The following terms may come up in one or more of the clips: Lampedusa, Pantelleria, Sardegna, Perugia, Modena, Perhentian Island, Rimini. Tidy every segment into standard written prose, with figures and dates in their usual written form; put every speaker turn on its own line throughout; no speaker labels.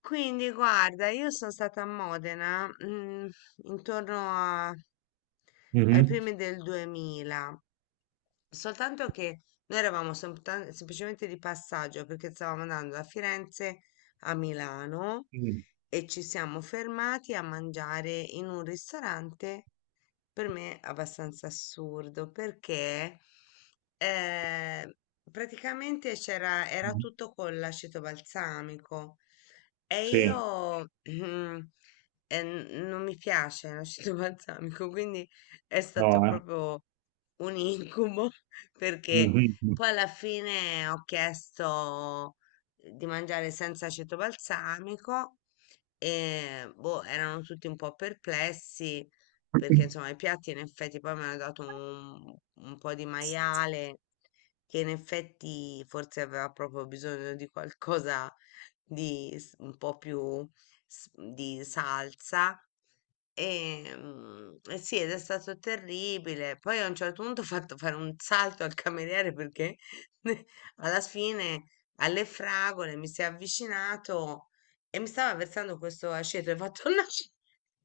Quindi guarda, io sono stata a Modena, intorno ai
Mhm.
primi del 2000, soltanto che noi eravamo semplicemente di passaggio perché stavamo andando da Firenze a Milano
Mhm.
e ci siamo fermati a mangiare in un ristorante per me abbastanza assurdo perché eh, praticamente era tutto con l'aceto balsamico e
Sì,
io non mi piace l'aceto balsamico, quindi è stato
no, eh.
proprio un incubo perché
Mhm.
poi alla fine ho chiesto di mangiare senza aceto balsamico e boh, erano tutti un po' perplessi perché insomma i piatti in effetti poi mi hanno dato un po' di maiale che in effetti forse aveva proprio bisogno di qualcosa un po' più di salsa. E, e sì, ed è stato terribile. Poi a un certo punto ho fatto fare un salto al cameriere perché alla fine alle fragole mi si è avvicinato e mi stava versando questo aceto e ha fatto "No!"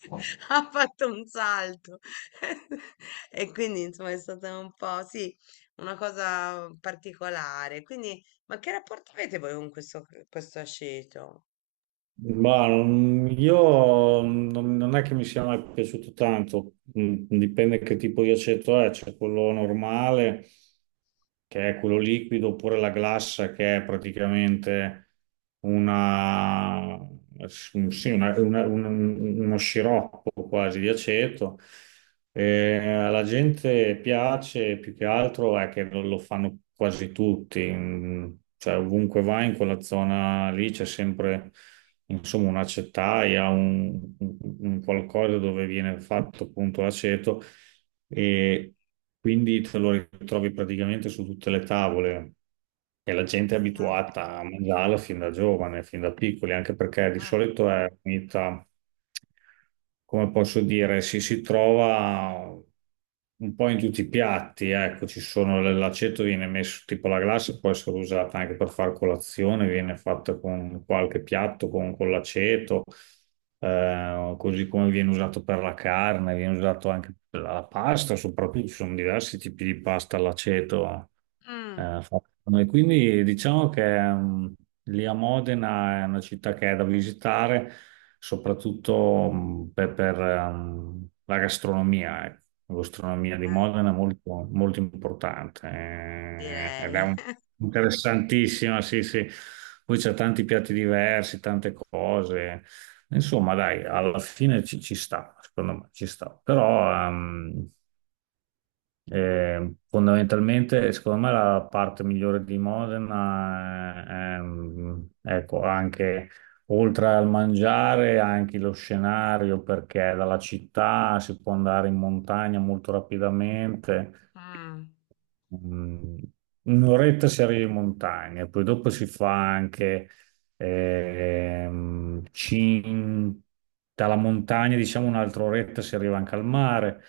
ha fatto un salto e quindi insomma è stata un po' sì, una cosa particolare. Quindi, ma che rapporto avete voi con questo aceto?
Ma io non è che mi sia mai piaciuto tanto. Dipende che tipo di aceto è, c'è quello normale che è quello liquido oppure la glassa che è praticamente una, sì, uno sciroppo quasi di aceto. Alla gente piace più che altro è che lo fanno quasi tutti, cioè ovunque vai in quella zona lì c'è sempre insomma una acetaia, un qualcosa dove viene fatto appunto l'aceto e quindi te lo ritrovi praticamente su tutte le tavole, e la gente è
Ah,
abituata a mangiarla fin da giovane, fin da piccoli, anche perché di solito è unita, come posso dire, si trova un po' in tutti i piatti. Ecco, ci sono l'aceto, viene messo tipo la glassa, può essere usata anche per fare colazione, viene fatta con qualche piatto con l'aceto, così come viene usato per la carne, viene usato anche per la pasta, soprattutto ci sono diversi tipi di pasta all'aceto,
mm, mm,
fatta da noi. Quindi diciamo che, lì a Modena è una città che è da visitare, soprattutto per, la gastronomia. Ecco. La gastronomia di
eh,
Modena è molto, molto importante, ed è
direi.
interessantissima, sì, sì. Poi c'è tanti piatti diversi, tante cose. Insomma, dai, alla fine ci sta, secondo me ci sta. Però fondamentalmente, secondo me, la parte migliore di Modena è, ecco, anche oltre al mangiare, anche lo scenario, perché dalla città si può andare in montagna molto rapidamente.
Mm,
Mm. Un'oretta si arriva in montagna, poi dopo si fa anche ehm, cin- dalla montagna, diciamo un'altra oretta si arriva anche al mare.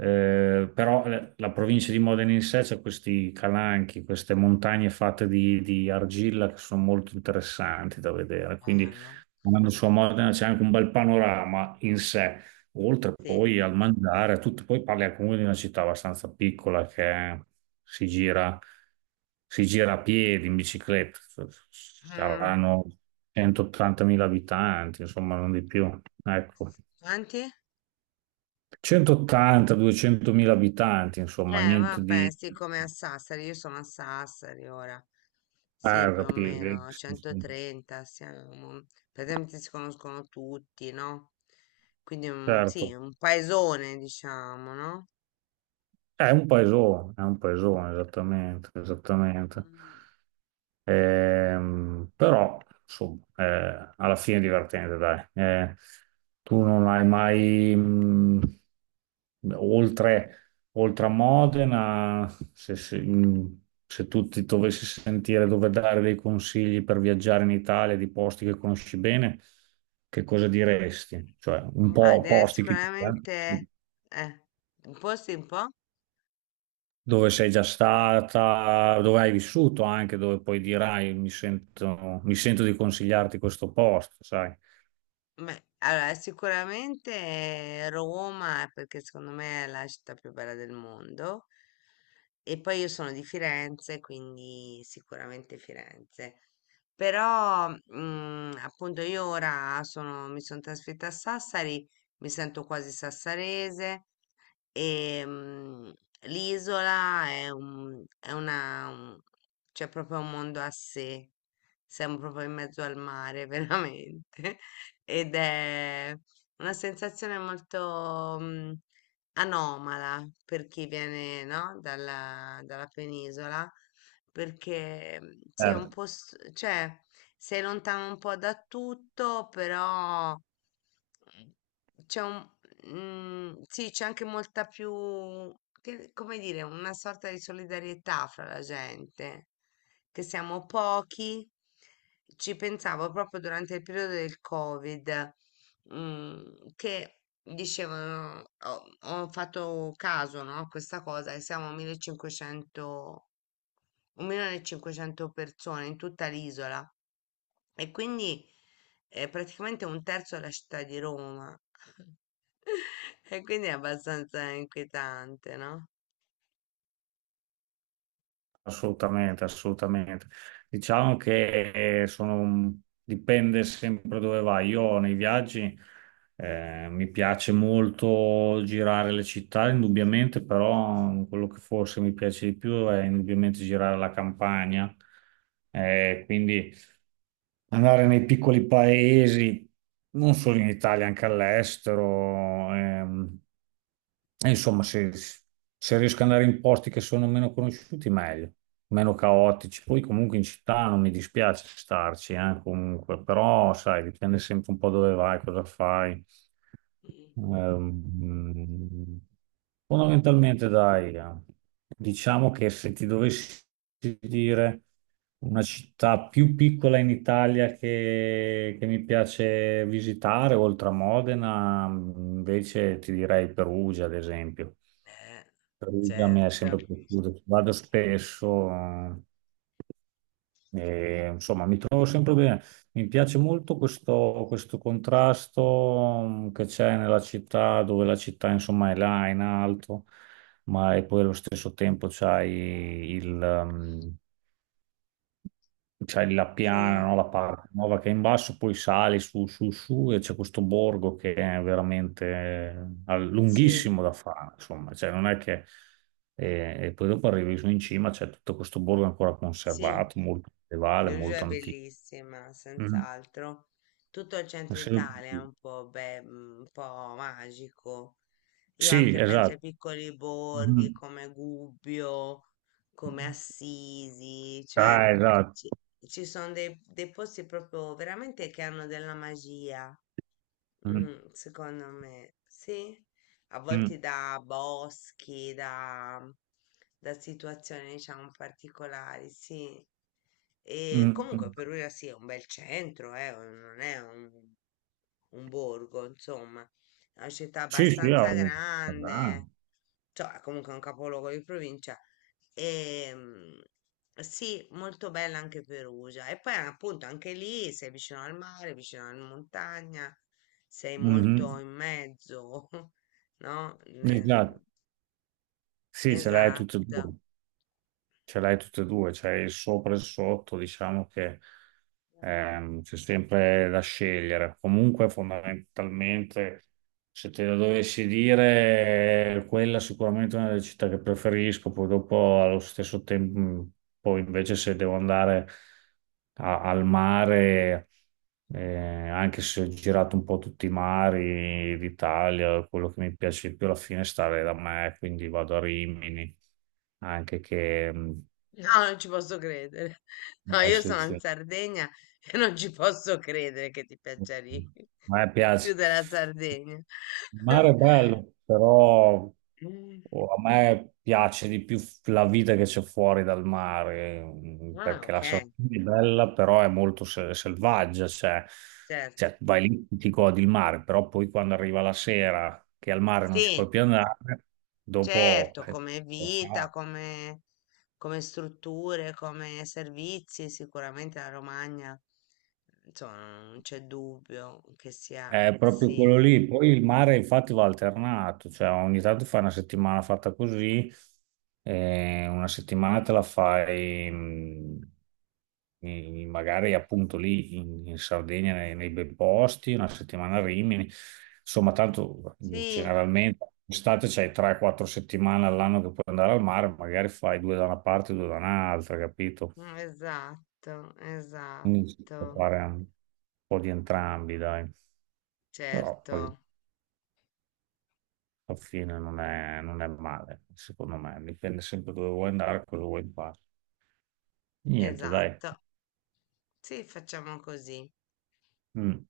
Però, la provincia di Modena in sé c'è questi calanchi, queste montagne fatte di argilla che sono molto interessanti da vedere, quindi
bello,
andando su a Modena c'è anche un bel panorama in sé, oltre
sì.
poi al mangiare, a tutto. Poi parli comunque di una città abbastanza piccola che si gira, si gira a piedi, in bicicletta,
Mm.
saranno 180.000 abitanti, insomma, non di più. Ecco,
Quanti?
180-200.000 abitanti, insomma, niente
Vabbè,
di...
sì, come a Sassari, io sono a Sassari ora. Sì,
Eh,
più o
capi- eh,
meno, a
sì, sì,
130 siamo. Praticamente si conoscono tutti, no? Quindi, sì,
certo,
un paesone, diciamo, no?
è un paesone, esattamente, esattamente.
Mm,
Però, insomma, alla fine è divertente, dai. Tu non hai mai, oltre, oltre a Modena, se, se- mh, se tu ti dovessi sentire dove dare dei consigli per viaggiare in Italia, di posti che conosci bene, che cosa diresti? Cioè, un
ma
po' posti che... Eh?
sicuramente, eh, un posto un po'?
Dove sei già stata, dove hai vissuto anche, dove poi dirai mi sento, di consigliarti questo posto, sai?
Beh, allora sicuramente Roma, perché secondo me è la città più bella del mondo. E poi io sono di Firenze, quindi sicuramente Firenze. Però, appunto, io ora mi sono trasferita a Sassari, mi sento quasi sassarese. Ehm, L'isola è un, è una, un- c'è proprio un mondo a sé. Siamo proprio in mezzo al mare, veramente. Ed è una sensazione molto anomala per chi viene, no, dalla penisola, perché sì, è un
Certo.
po', cioè, sei lontano un po' da tutto, però c'è un, sì, c'è anche molta più, come dire, una sorta di solidarietà fra la gente, che siamo pochi. Ci pensavo proprio durante il periodo del Covid, mm, che dicevano, ho fatto caso, no, a questa cosa, che siamo 1500 1.500 persone in tutta l'isola e quindi è praticamente un terzo della città di Roma. E quindi è abbastanza inquietante, no?
Assolutamente, assolutamente. Diciamo che, dipende sempre dove vai. Io nei viaggi, mi piace molto girare le città, indubbiamente, però quello che forse mi piace di più è indubbiamente girare la campagna. Quindi andare nei piccoli paesi, non solo in Italia, anche all'estero. E insomma, se riesco ad andare in posti che sono meno conosciuti, meglio, meno caotici. Poi comunque in città non mi dispiace starci, comunque, però sai, dipende sempre un po' dove vai, cosa fai.
Mhm.
Ehm, fondamentalmente, dai, diciamo che, se ti dovessi dire una città più piccola in Italia che mi piace visitare, oltre a Modena, invece ti direi Perugia, ad esempio.
Eh,
Perugia mi è
certo.
sempre piaciuto, ci vado spesso, e insomma, mi trovo sempre bene. Mi piace molto questo contrasto, che c'è nella città, dove la città, insomma, è là in alto, ma e poi allo stesso tempo c'hai il, mh, c'hai la piana,
Sì,
no? La parte nuova che è in basso, poi sali su, su, su e c'è questo borgo che è veramente,
sì,
lunghissimo da fare, insomma, cioè non è che... E poi dopo arrivi su in cima, c'è tutto questo borgo ancora
sì.
conservato, molto medievale,
Perugia
molto
è
antico.
bellissima,
Mhm.
senz'altro. Tutto il centro
Sì,
Italia è un po', un po' magico. Io
sì,
anche penso ai
esatto.
piccoli borghi
Mhm.
come Gubbio, come Assisi, cioè
Ah, esatto.
ci, ci sono dei posti proprio veramente che hanno della magia.
Mhm.
Mm, secondo me sì, a volte da boschi, da situazioni diciamo particolari, sì. E
Mhm.
comunque
Mhm.
Perugia sì, è un bel centro, non è un, borgo, insomma, è una città
Sì, sì, ah,
abbastanza
ah.
grande, cioè è comunque un capoluogo di provincia. E, sì, molto bella anche Perugia. E poi appunto anche lì sei vicino al mare, vicino alla montagna sei molto
Mhm.
in mezzo, no?
Esatto. Sì, ce l'hai tutto,
Esatto.
ce l'hai tutte e due, c'è il sopra e il sotto, diciamo che, c'è sempre da scegliere. Comunque, fondamentalmente, se te lo dovessi dire, quella è sicuramente una delle città che preferisco. Poi dopo, allo stesso tempo, poi invece se devo andare al mare, anche se ho girato un po' tutti i mari d'Italia, quello che mi piace di più alla fine è stare da me, quindi vado a Rimini, anche che... mh,
No, non ci posso credere. No,
eh,
io
sì,
sono in
sì.
Sardegna e non ci posso credere che ti piaccia lì
A me
più
piace.
della Sardegna.
Il mare è bello, però
Mm.
oh, a me piace di più la vita che c'è fuori dal mare,
Ah,
perché
ok,
la Sardegna è bella, però è molto selvaggia, cioè,
certo.
vai lì, ti godi il mare, però poi quando arriva la sera che al mare non ci puoi
Sì.
più andare, dopo...
Certo, come
cosa
vita,
fai?
come strutture, come servizi, sicuramente la Romagna, insomma, non c'è dubbio che sia,
È proprio quello
sì,
lì. Poi il mare infatti va alternato, cioè ogni tanto fai una settimana fatta così, e una settimana te la fai magari appunto lì in, Sardegna, nei bei posti, una settimana a Rimini. Insomma, tanto
sì,
generalmente estate c'hai 3-4 settimane all'anno che puoi andare al mare, magari fai due da una parte e due da un'altra, capito?
mm, esatto,
Quindi si può
esatto,
fare un po' di entrambi, dai. Però
certo,
poi alla fine non è male, secondo me. Dipende sempre dove vuoi andare, cosa vuoi fare. Niente, dai.
esatto, sì, facciamo così.
Mm.